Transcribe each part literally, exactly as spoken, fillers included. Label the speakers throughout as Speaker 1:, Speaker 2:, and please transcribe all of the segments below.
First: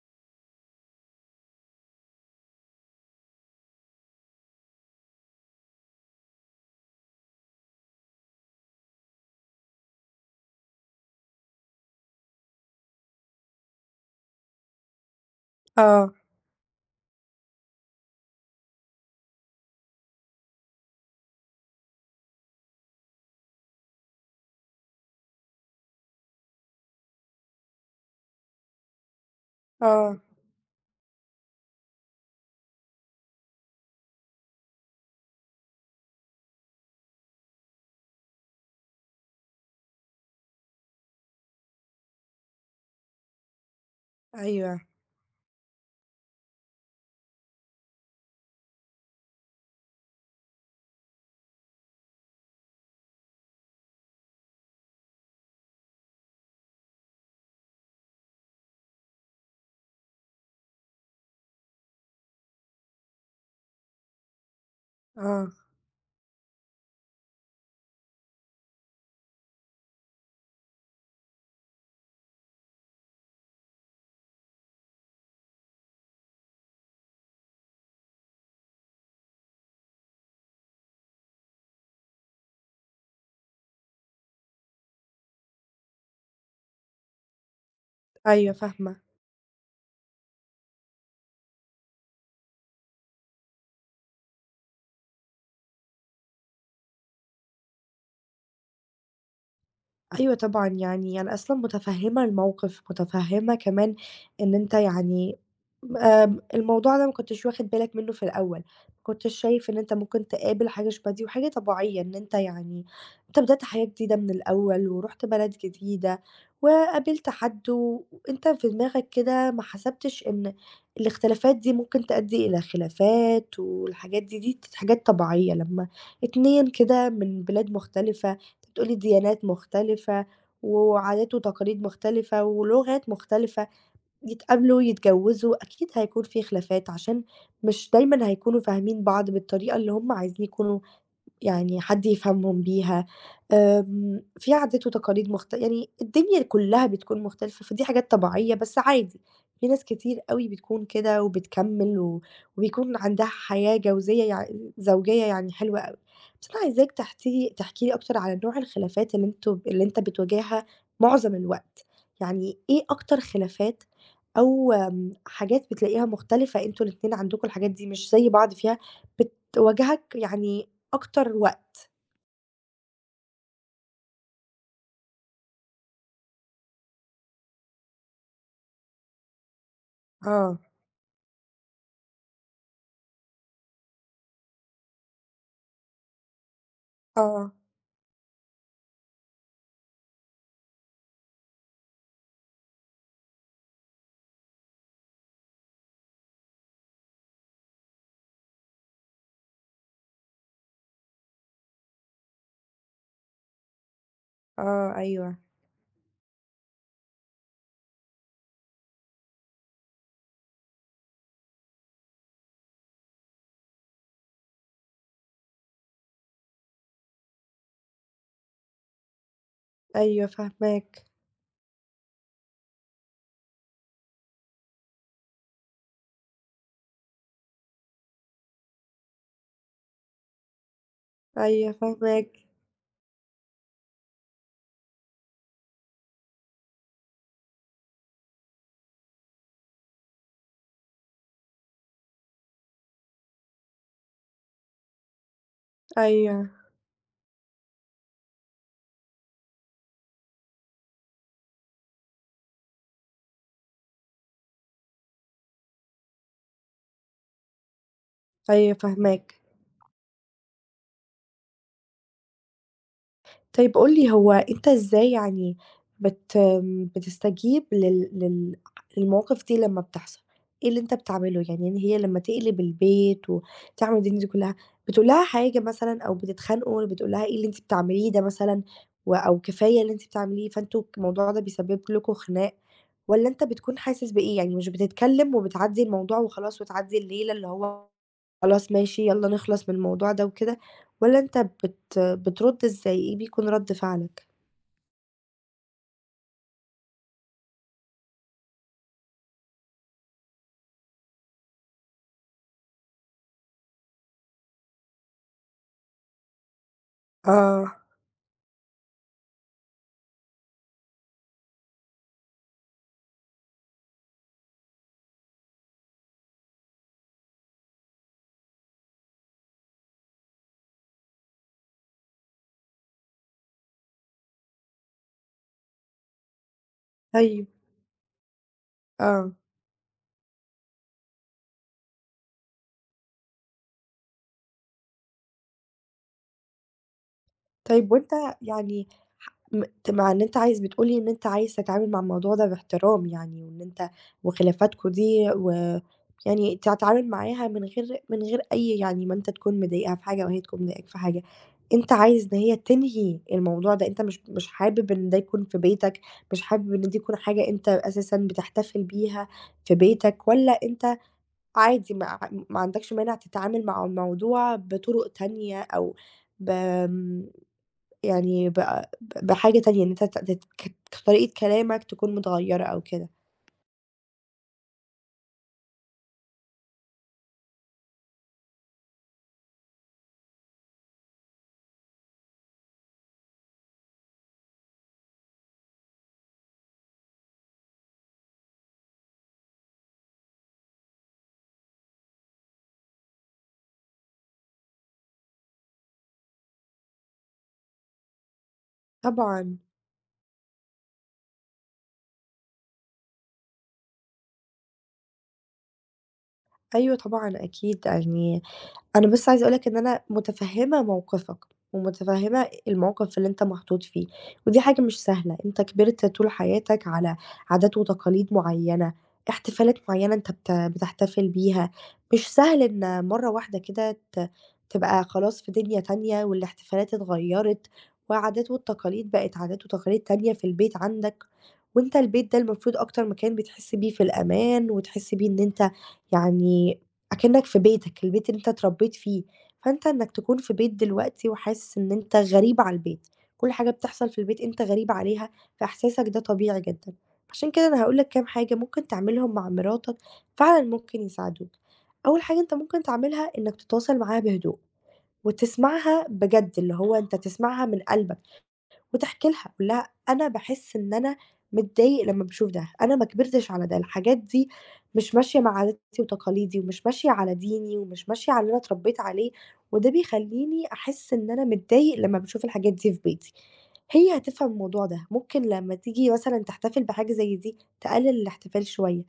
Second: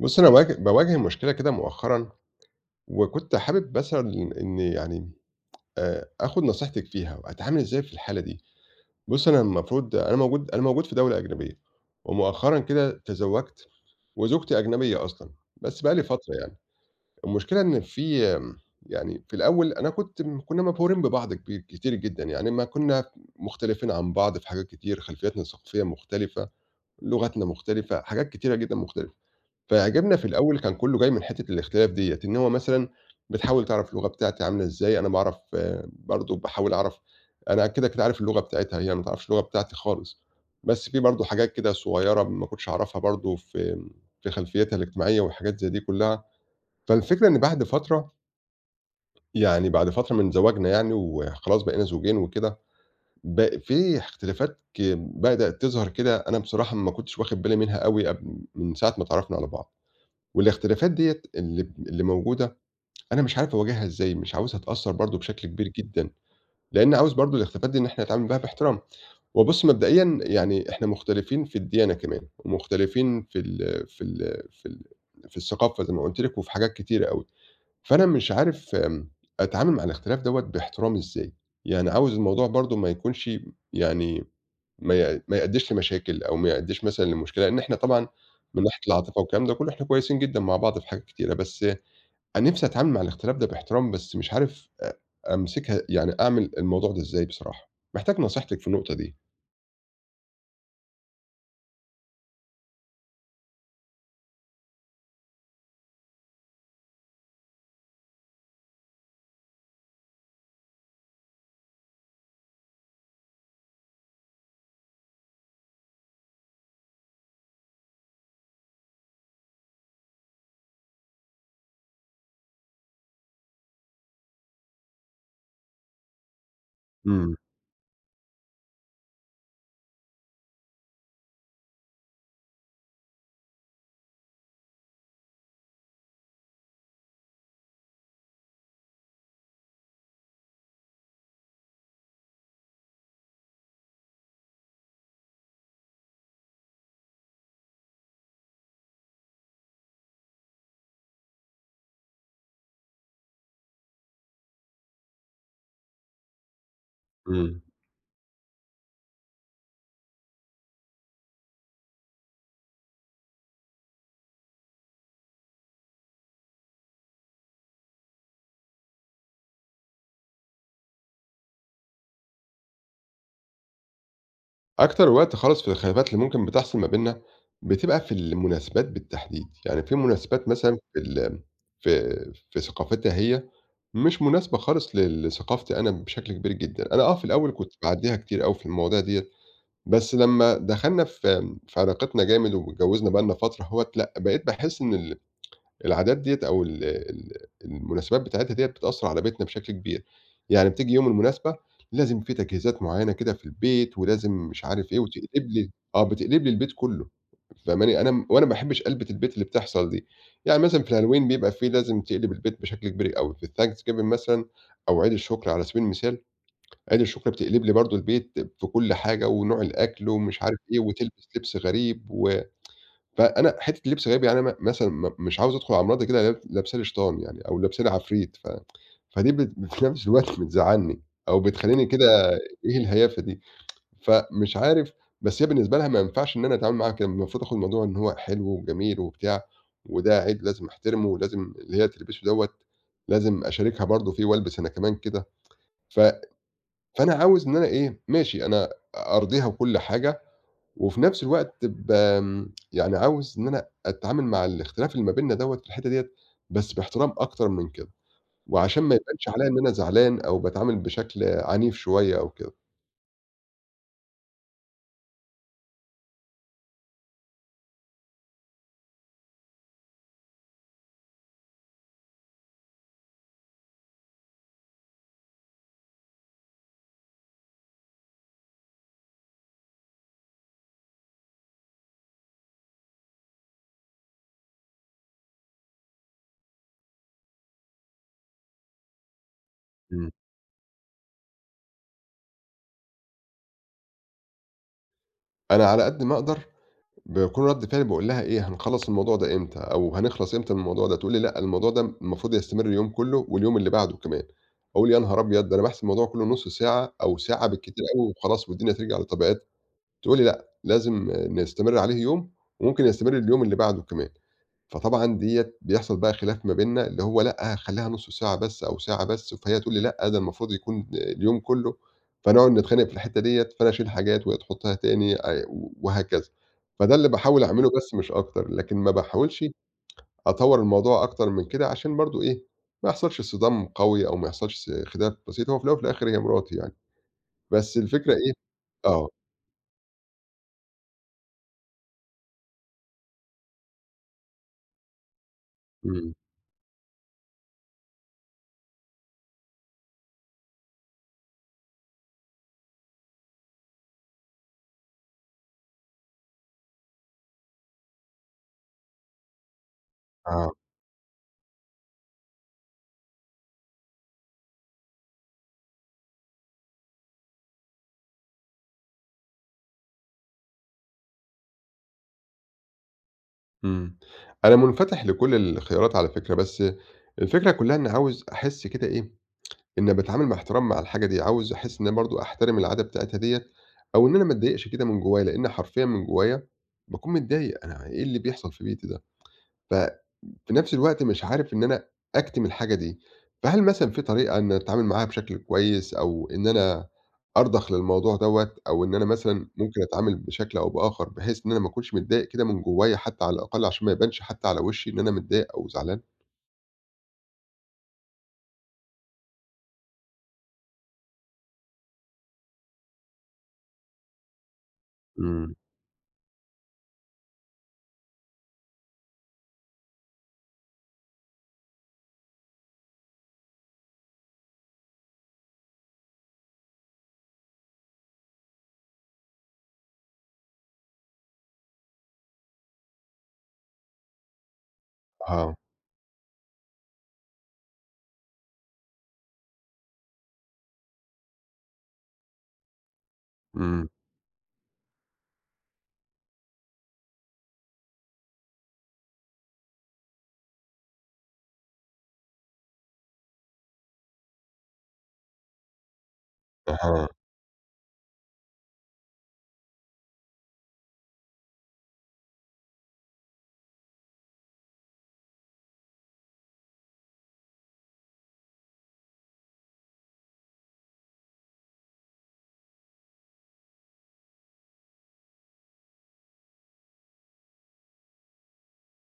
Speaker 1: بُصّي، أنا باواج باواجه مشكلة كده مؤخرًا، وكنت حابب مثلًا إن يعني آآ، آخُد نصيحتِك فيها، أتعامل إزاي في الحالة دي؟ بُصّي، أنا المفروض أنا موجود أنا موجود في دولة أجنبية، ومؤخرًا كده تزوّجت، وزوجتي أجنبية أصلًا، بس بقى لي
Speaker 2: آه،
Speaker 1: فترة يعني. المشكلة إن في آمم، يعني في الأول أنا كنت م كُنّا مبهورين ببعض كبي كتير جدًا، يعني ما كُنّا مختلفين عن بعض في حاجات كتير، خلفياتنا الثقافية مختلفة، لغتنا مختلفة، حاجات كتيرة جدًا مختلفة. فإعجابنا
Speaker 2: آه،
Speaker 1: في الأول كان كلّه جاي من حتّة الاختلاف ديّة، إن هو مثلًا بتحاول تعرف اللغة بتاعتي عاملة إزاي، أنا باعرف برضه باحاول أعرف أنا كده، كده عارف اللغة بتاعتها، هي ما تعرفش اللغة بتاعتي خالص، بس في برضه حاجات كده صغيّرة ما كنتش أعرفها برضه في في خلفيّتها
Speaker 2: أيوه،
Speaker 1: الاجتماعية والحاجات زي دي كلّها. فالفكرة إن بعد فترة، يعني بعد فترة من زواجنا يعني وخلاص بقينا زوجين وكده، ب في اختلافات ك بدأت تظهر كده، أنا بصراحة ما كنتش واخد بالي منها أوي قبل من ساعة ما اتعرّفنا على بعض. والاختلافات ديّة اللي اللي موجودة، أنا مش عارف أواجهها إزاي، مش عاوزها تأثّر برضه بشكل
Speaker 2: آه،
Speaker 1: كبير جدًا، لإن عاوز برضه الاختلافات دي إن إحنا نتعامل معاها باحترام. وبُص مبدئيًا يعني إحنا مختلفين في الديانة كمان، ومختلفين في ال في ال في ال في الثقافة زي ما قُلت لِك، وفي حاجات كتيرة أوي. فأنا مش عارف آمم، أتعامل مع الاختلاف دوّة باحترام إزاي؟ يعني عاوز الموضوع برضه ما يكونش يعني ما ي ما يأدّيش لمشاكل أو ما يأدّيش مثلًا لمشكلة، لإن إحنا طبعًا
Speaker 2: أيوه
Speaker 1: من ناحية
Speaker 2: فاهمة.
Speaker 1: العاطفة والكلام ده كلّه إحنا كويسين جدًا مع بعض في حاجات كتيرة، بس أنا نِفْسي أتعامل مع الاختلاف ده باحترام، بس مش عارف أ أمسكها يعني أعمل الموضوع ده إزاي بصراحة، محتاج نصيحتِك في النقطة دي.
Speaker 2: أيوه طبعًا، يعني أنا أصلًا مُتفهِّمة الموقِف، مُتفهِّمة كمان إن أنت يعني آمم الموضوع ده ما كنتش واخِد بالك منّه في الأول، ما كنتش شايف إن أنت ممكن تقابل حاجة شبه دي وحاجة طبيعية إن أنت يعني أنت بدأت حياة جديدة من الأول ورُحت بلد جديدة وقابلت حد و وأنت في دماغك كده ما حسبتش إن الاختلافات دي ممكن تؤدّي إلى خلافات والحاجات دي، دي ت حاجات طبيعية لمّا اتنين كده
Speaker 1: إمم،
Speaker 2: من بلاد مختلفة بتقولي ديانات مختلفة، وعادات وتقاليد مختلفة، ولغات مختلفة، يتقابلوا، يتجوّزوا، أكيد هيكون في خلافات عشان مش دايمًا هيكونوا فاهمين بعض بالطريقة اللي هم عايزين يكونوا يعني حد يفهمهم بيها، آمم، في عادات وتقاليد مخت يعني الدنيا كلّها بتكون مختلفة، فدي حاجات طبيعية بس عادي، في ناس كتير أوي بتكون كده وبتكمّل و وبيكون عندها حياة جوزية يع زوجية يعني حلوة أوي. بس أنا عايزاك تحتي
Speaker 1: إمم.
Speaker 2: تحكي لي أكتر على نوع الخلافات اللي أنتم اللي أنت بتواجهها معظم الوقت، يعني إيه أكتر خلافات أو آمم، حاجات بتلاقيها مختلفة أنتم الاتنين عندكم الحاجات دي مش زي بعض فيها، بتواجهك يعني أكتر وقت.
Speaker 1: أكتر وقت خالص في الخلافات اللي ممكن بتحصل ما بيننا، بتبقى في المناسبات بالتحديد، يعني في مناسبات
Speaker 2: آه،
Speaker 1: مثلًا في ال في في ثقافتها هي، مش مناسبة خالص ل لثقافتي أنا بشكل كبير جدًا. أنا آه، في الأول
Speaker 2: آه،
Speaker 1: كنت باعدّيها كتير أوي في المواضيع ديّة، بس لمّا دخلنا في في علاقتنا جامد واتجوّزنا بقى لنا فترة أهوّة، لأ بقيت باحس إن ال العادات ديّة أو ال ال المناسبات بتاعتها ديّة بتأثّر على بيتنا بشكل كبير، يعني بتيجي يوم المناسبة لازم في تجهيزات معيّنة كده في البيت، ولازم مش عارف
Speaker 2: آه،
Speaker 1: إيه،
Speaker 2: أيوه،
Speaker 1: وتقلب لي آه، بتقلب لي البيت كلّه، فاهماني؟ أنا م وأنا ما باحبش قلبِة البيت اللي بتحصل دي، يعني مثلًا في الهالوين بيبقى في لازم تقلب البيت بشكل كبير أوي، في الThanksgiving مثلًا أو عيد الشُكر على سبيل المثال، عيد الشُكر بتقلب لي برضه البيت في كل حاجة ونوع الأكل
Speaker 2: أيوه
Speaker 1: ومش عارف إيه،
Speaker 2: فاهماك،
Speaker 1: وتلبس لبس غريب و فأنا حتّة اللبس غبي يعني أنا م مثلًا م مش عاوز أدخل على مراتي كده لاب لابساني شيطان يعني أو لابساني عفريت، ف فدي بت في نفس الوقت بتزعّلني أو
Speaker 2: أيوه
Speaker 1: بتخلّيني كده
Speaker 2: فاهماك،
Speaker 1: إيه الهيافة دي؟ فمش عارف بس هي بالنسبة لها ما ينفعش إن أنا أتعامل معاها كده، المفروض آخُد الموضوع إن هو حلو وجميل وبتاع وده عيد لازم أحترمه ولازم اللي هي تلبسه دوّة لازم أشاركها برضه فيه والبس أنا كمان كده، ف
Speaker 2: أيوه،
Speaker 1: فأنا عاوز إن أنا إيه، ماشي أنا أرضيها وكل حاجة وفي نفس الوقت بامم يعني عاوز إن أنا أتعامل مع الاختلاف اللي ما بيننا دوّة في الحتّة ديّة، بس باحترام أكتر من كده،
Speaker 2: أيوه
Speaker 1: وعشان ما يبانش
Speaker 2: فاهماك.
Speaker 1: عليَّ إن أنا زعلان أو باتعامل بشكل عنيف شوية أو كده.
Speaker 2: طيب قُل لي هو أنت إزاي يعني بت بتستجيب لل لل للمواقف دي لمّا بتحصل؟ إيه اللي أنت بتعمله؟ يعني إن هي لمّا تقلب البيت وتعمل الدنيا دي كلّها، بتقول لها حاجة مثلًا أو بتتخانقوا بتقول لها إيه اللي أنتِ بتعمليه ده مثلًا و أو كفاية اللي أنتِ بتعمليه، فأنتم الموضوع ده بيسبب لكم خناق والّا أنت بتكون حاسس بإيه؟ يعني مش بتتكلم وبتعدّي الموضوع وخلاص وتعدّي الليلة اللي هو خلاص ماشي يالّا نخلص من
Speaker 1: إمم.
Speaker 2: الموضوع ده وكده، والّا أنت بت بترُد إزاي، إيه بيكون رَد فعلك؟
Speaker 1: أنا على قد ما أقدر باكون رَد فعلي باقول لها إيه، هنخلّص الموضوع ده إمتى أو هنخلص إمتى من الموضوع ده؟ تقول لي: "لأ، الموضوع ده المفروض يستمر اليوم كلّه واليوم اللي بعده كمان." أقول: "يا نهار أبيض! ده أنا باحسب الموضوع كلّه نُص ساعة أو ساعة
Speaker 2: آه،
Speaker 1: بالكتير أوي وخلاص والدنيا ترجع لطبيعتها." تقول لي: "لأ، لازم نستمر عليه يوم وممكن يستمر اليوم اللي بعده كمان." فطبعًا ديّة بيحصل بقى خلاف ما بيننا اللي هو لأ، خلّيها نُص ساعة بس أو ساعة بس، فهي تقول لي: "لأ، ده المفروض يكون اليوم كُلّه." فنقعد نتخانق في الحتّة ديّة، فأنا أشيل حاجات وهي تحُطّها تاني آآ وهكذا. فده اللي باحاول
Speaker 2: أيوه،
Speaker 1: أعمله بس مش أكتر، لكن ما
Speaker 2: آه.
Speaker 1: باحاولش أطوّر الموضوع أكتر من كده عشان برضه إيه، ما يحصلش صِدام قوي أو ما يحصلش خلاف بسيط، هو في الأول وفي الآخر هي مراتي يعني. بس
Speaker 2: طيب وأنت
Speaker 1: الفكرة إيه
Speaker 2: يعني
Speaker 1: آه.
Speaker 2: ح م ت مع إن أنت عايز بتقول لي إن أنت عايز تتعامل مع الموضوع ده باحترام يعني، وإن أنت وخلافاتكم دي و
Speaker 1: إمم.
Speaker 2: يعني تتعامل معاها من غير من غير أي يعني ما أنت تكون مضايقها في حاجة وهي تكون مضايقاك في حاجة، أنت عايز إن هي تنهي الموضوع ده، أنت مش مش حابب إن ده يكون في بيتك، مش حابب إن دي تكون حاجة أنت أساسًا بتحتفل بيها في بيتك،
Speaker 1: آه.
Speaker 2: والّا أنت عادي ما ما عندكش مانع تتعامل مع الموضوع بطرق تانية أو ب يعني ب بحاجة تانية، إن أنت ت ت ك طريقة كلامك تكون متغيّرة أو كده.
Speaker 1: إمم. أنا منفتح لكل الخيارات على فكرة، بس الفكرة كلّها إني عاوز أحس كده إيه، إني باتعامل مع احترام مع الحاجة دي، عاوز أحس إن أنا برضه أحترم العادة بتاعتها ديّة أو إن أنا ما أتضايقش كده من جوّايا، لإن حرفيًا من جوّايا باكون متضايق، أنا إيه اللي بيحصل في بيتي ده؟! ففي نفس الوقت مش عارف إن أنا أكتم الحاجة دي، فهل مثلًا في طريقة إن أتعامل معاها بشكل كويس أو إن أنا أرضخ للموضوع دوّة أو إن أنا مثلًا
Speaker 2: طبعًا،
Speaker 1: ممكن أتعامل بشكل أو بآخر بحيث إن أنا ما أكونش متضايق كده من جوايا حتى على الأقل عشان ما يبانش حتى على وشي إن أنا متضايق أو زعلان؟
Speaker 2: أيوه طبعًا أكيد يعني أنا بس عايزة أقول لك إن أنا متفهّمة موقفك، ومتفهّمة الموقف اللي أنت محطوط فيه، ودي حاجة مش سهلة،
Speaker 1: إمم،
Speaker 2: أنت كبرت طول حياتك على عادات وتقاليد معيّنة، احتفالات معيّنة أنت بت بتحتفل بيها، مش سهل إن مرّة واحدة كده ت تبقى خلاص في دنيا تانية، والاحتفالات اتغيّرت، والعادات والتقاليد بقت عادات وتقاليد تانية في البيت عندك، وأنت البيت ده المفروض أكتر مكان بتحس بيه في الأمان، وتحس بيه إن
Speaker 1: آه،
Speaker 2: أنت يعني أكنّك في بيتك، البيت اللي أنت اتربّيت فيه، فأنت إنّك تكون في بيت دلوقتي وحاسس إن أنت غريب على البيت، كل حاجة
Speaker 1: إمم،
Speaker 2: بتحصل في البيت أنت غريب عليها، فإحساسك ده طبيعي جدًا. عشان كده أنا هاقول لك كام حاجة ممكن تعملهم مع مراتك فعلًا ممكن يساعدوك. أول حاجة أنت ممكن تعملها إنّك تتواصل معاها بهدوء وتسمعها بجد، اللي هو
Speaker 1: أها،
Speaker 2: أنت تسمعها من قلبك. وتحكي لها، قُل لها: "أنا باحس إن أنا متضايق لمّا باشوف ده، أنا ما كبرتش على ده، الحاجات دي مش ماشية مع عاداتي وتقاليدي ومش ماشية على ديني ومش ماشية على اللي أنا اتربيت عليه، وده بيخلّيني أحس إن أنا متضايق لمّا باشوف الحاجات دي في بيتي." هي هتفهم الموضوع ده، ممكن لمّا تيجي مثلًا تحتفل بحاجة زي دي، تقلل الاحتفال شوية.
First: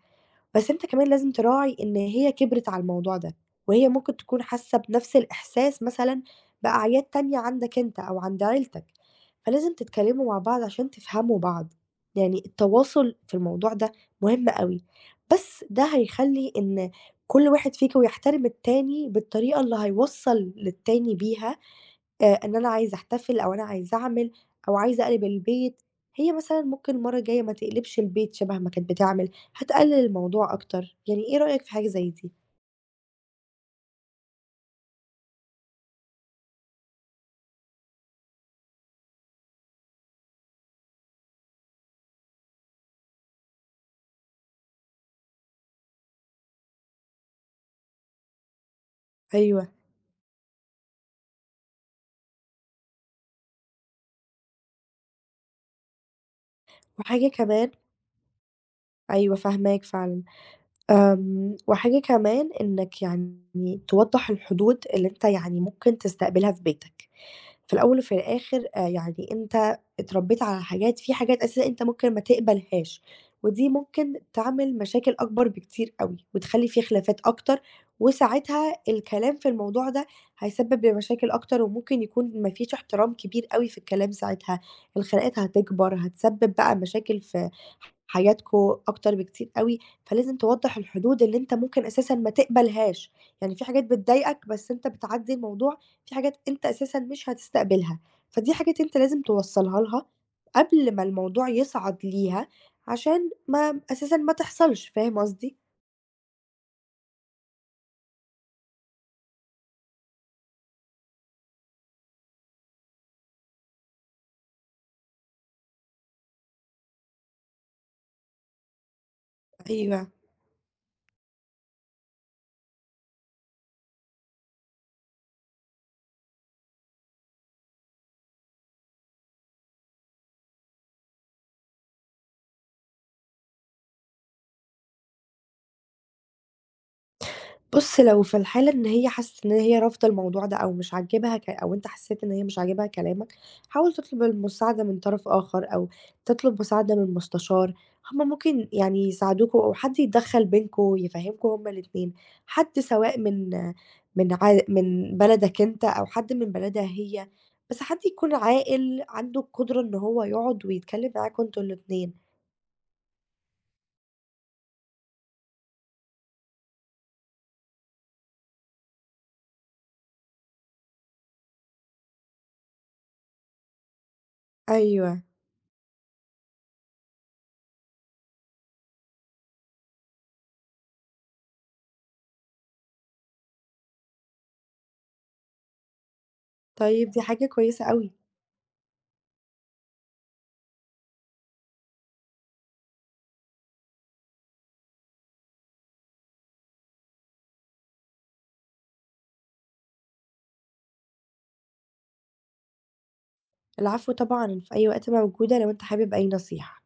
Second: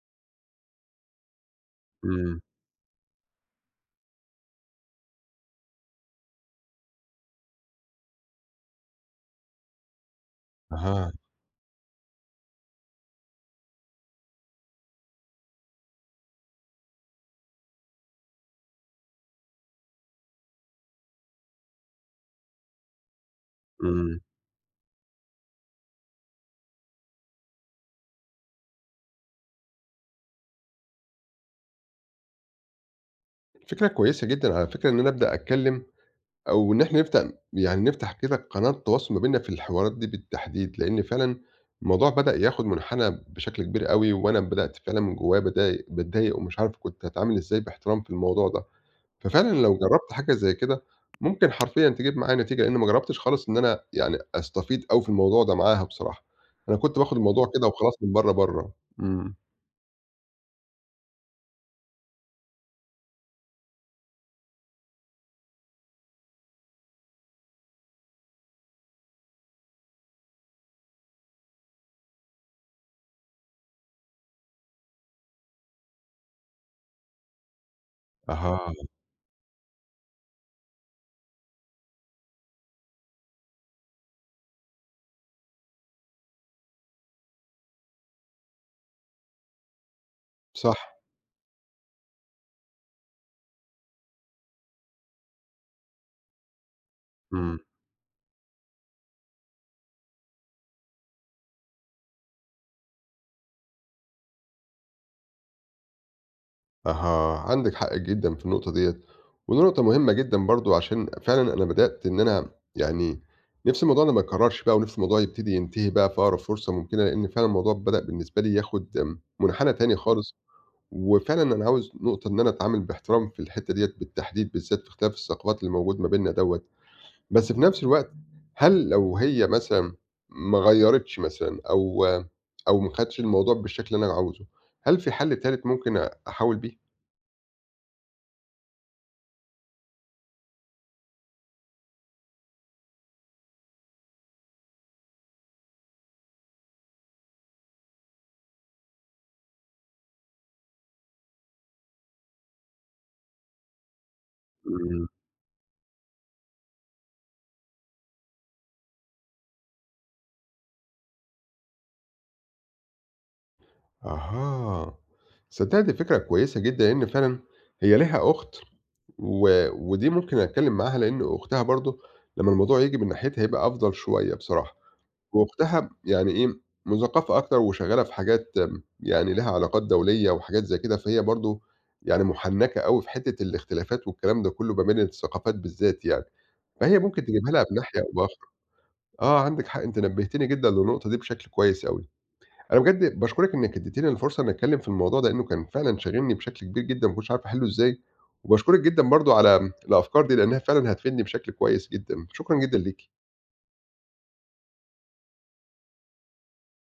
Speaker 2: بس أنت كمان لازم تراعي إن هي
Speaker 1: إمم،
Speaker 2: كبرِت على الموضوع ده، وهي ممكن تكون حاسة بنفس الإحساس مثلًا بأعياد تانية عندك أنت أو عند عيلتك، فلازم تتكلموا مع بعض عشان
Speaker 1: أها،
Speaker 2: تفهموا بعض، يعني التواصل في الموضوع ده مهم أوي، بس ده هيخلّي إن كل واحد فيكم يحترم التاني بالطريقة اللي هيوصّل للتاني بيها آآ إن أنا عايزة أحتفل أو أنا عايزة
Speaker 1: إمم.
Speaker 2: أعمل أو عايزة أقلب البيت، هي مثلًا ممكن المرّة الجاية ما تقلبش البيت شبه ما كانت بتعمل، هتقلل الموضوع أكتر، يعني إيه رأيك في حاجة زي دي؟
Speaker 1: فكرة كويسة جدًا على فكرة إن أنا أبدأ أتكلم أو إن إحنا نفتح يعني نفتح كده قناة تواصل ما بيننا في الحوارات دي بالتحديد، لإن فعلًا الموضوع بدأ ياخد منحنى بشكل كبير أوي، وأنا بدأت فعلًا من جوايا باتضايق باتضايق ومش عارف كنت هاتعامل إزاي باحترام في الموضوع ده، ففعلًا
Speaker 2: أيوه،
Speaker 1: لو جرّبت حاجة زي كده ممكن حرفيًا تجيب معايا نتيجة، لإن ما جرّبتش خالص إن أنا يعني أستفيض أوي في الموضوع ده معاها بصراحة، أنا كنت باخد
Speaker 2: وحاجة
Speaker 1: الموضوع كده
Speaker 2: كمان
Speaker 1: وخلاص من برّه برّه. إمم،
Speaker 2: أيوه فاهماك فعلًا، آمم، وحاجة كمان إنك يعني توضّح الحدود اللي أنت يعني ممكن تستقبلها في بيتك. في الأول وفي الآخر آآ يعني أنت اتربّيت على حاجات في حاجات أساسًا أنت ممكن ما تقبلهاش، ودي ممكن تعمل مشاكل أكبر بكتير أوي، وتخلّي في خلافات أكتر،
Speaker 1: أها،
Speaker 2: وساعتها الكلام في الموضوع ده هيسبب لمشاكل أكتر، وممكن يكون ما فيش احترام كبير أوي في الكلام ساعتها، الخناقات هتكبر، هتسبب بقى مشاكل في حياتكم أكتر بكتير أوي، فلازم
Speaker 1: صح،
Speaker 2: توضّح الحدود اللي أنت ممكن أساسًا ما تقبلهاش، يعني في حاجات بتضايقك بس أنت بتعدّي الموضوع في حاجات أنت أساسًا مش
Speaker 1: إمم.
Speaker 2: هتستقبلها، فدي حاجات أنت لازم توصّلها لها قبل ما الموضوع يصعد ليها، عشان ما أساسًا ما تحصلش، فاهم قصدي؟
Speaker 1: أها، عندِك حق جدًا في النقطة ديّة، ودي نقطة مهمة جدًا برضه عشان فعلًا أنا بدأت إن أنا يعني نِفْسي الموضوع ده ما يتكررش بقى، ونِفْسي الموضوع يبتدي ينتهي بقى في أقرب فرصة ممكنة، لإن فعلًا الموضوع بدأ بالنسبة لي ياخد آمم، منحنى تاني
Speaker 2: أيوه.
Speaker 1: خالص، وفعلًا أنا عاوز نقطة إن أنا أتعامل باحترام في الحتّة ديّة بالتحديد، بالذات في اختلاف الثقافات اللي موجود ما بيننا دوّة. بس في نَفْس الوقت هل لو هي مثلًا ما غيّرتش مثلًا أو أو ما خدتش الموضوع بالشكل اللي أنا عاوزه، هل في حل تالت ممكن أحاول بيه؟
Speaker 2: بُص، لو في الحالة إن هي حست إن هي رافضة الموضوع ده أو مش عاجبها ك أو أنت حسيت إن هي مش عاجبها كلامك، حاول تطلب المساعدة من طرف آخر أو تطلب مساعدة من مستشار، هُم ممكن يعني يساعدوكم أو حد يتدخّل بينكم يفهّمكم هُم الاتنين، حد سواء من من ع من بلدك أنت أو حد من بلدها هي، بس حد يكون عاقل عنده القدرة إن هو يقعد ويتكلّم معاكم أنتم الاتنين.
Speaker 1: أها، صدّقني دي فكرة كويسة جدًا، لإن فعلًا هي ليها أخت و ودي ممكن أتكلّم معاها، لإن أختها برضه لمّا الموضوع ييجي من ناحيتها هيبقى أفضل شوية بصراحة،
Speaker 2: أيوه،
Speaker 1: وأختها يعني إيه، مُثقّفة أكتر وشغّالة في حاجات آمم، يعني ليها علاقات دولية وحاجات زي كده، فهي برضه يعني مُحنّكة أوي في حتّة الاختلافات والكلام ده كلّه ما بين الثقافات بالذات يعني، فهي
Speaker 2: طيب دي
Speaker 1: ممكن
Speaker 2: حاجة
Speaker 1: تجيبها لها من
Speaker 2: كويسة
Speaker 1: ناحية أو
Speaker 2: أوي.
Speaker 1: بأخرى. آه، عندِك حق، أنتِ نبّهتيني جدًا للنقطة دي بشكل كويس أوي. أنا بجد باشكرِك إنِّك ادّيتِ لي الفرصة إنّي أتكلّم في الموضوع ده، لإنّه كان فعلًا شاغلني بشكل كبير جدًا، ما كنتش عارف أحلّه إزاي، وباشكرِك جدًا برضه على الأفكار دي، لإنّها فعلًا هتفيدني بشكل كويس جدًا، شكرًا جدًا ليكِ.
Speaker 2: العفو طبعًا، أنا في أي وقت موجودة لو أنت حابب أي نصيحة.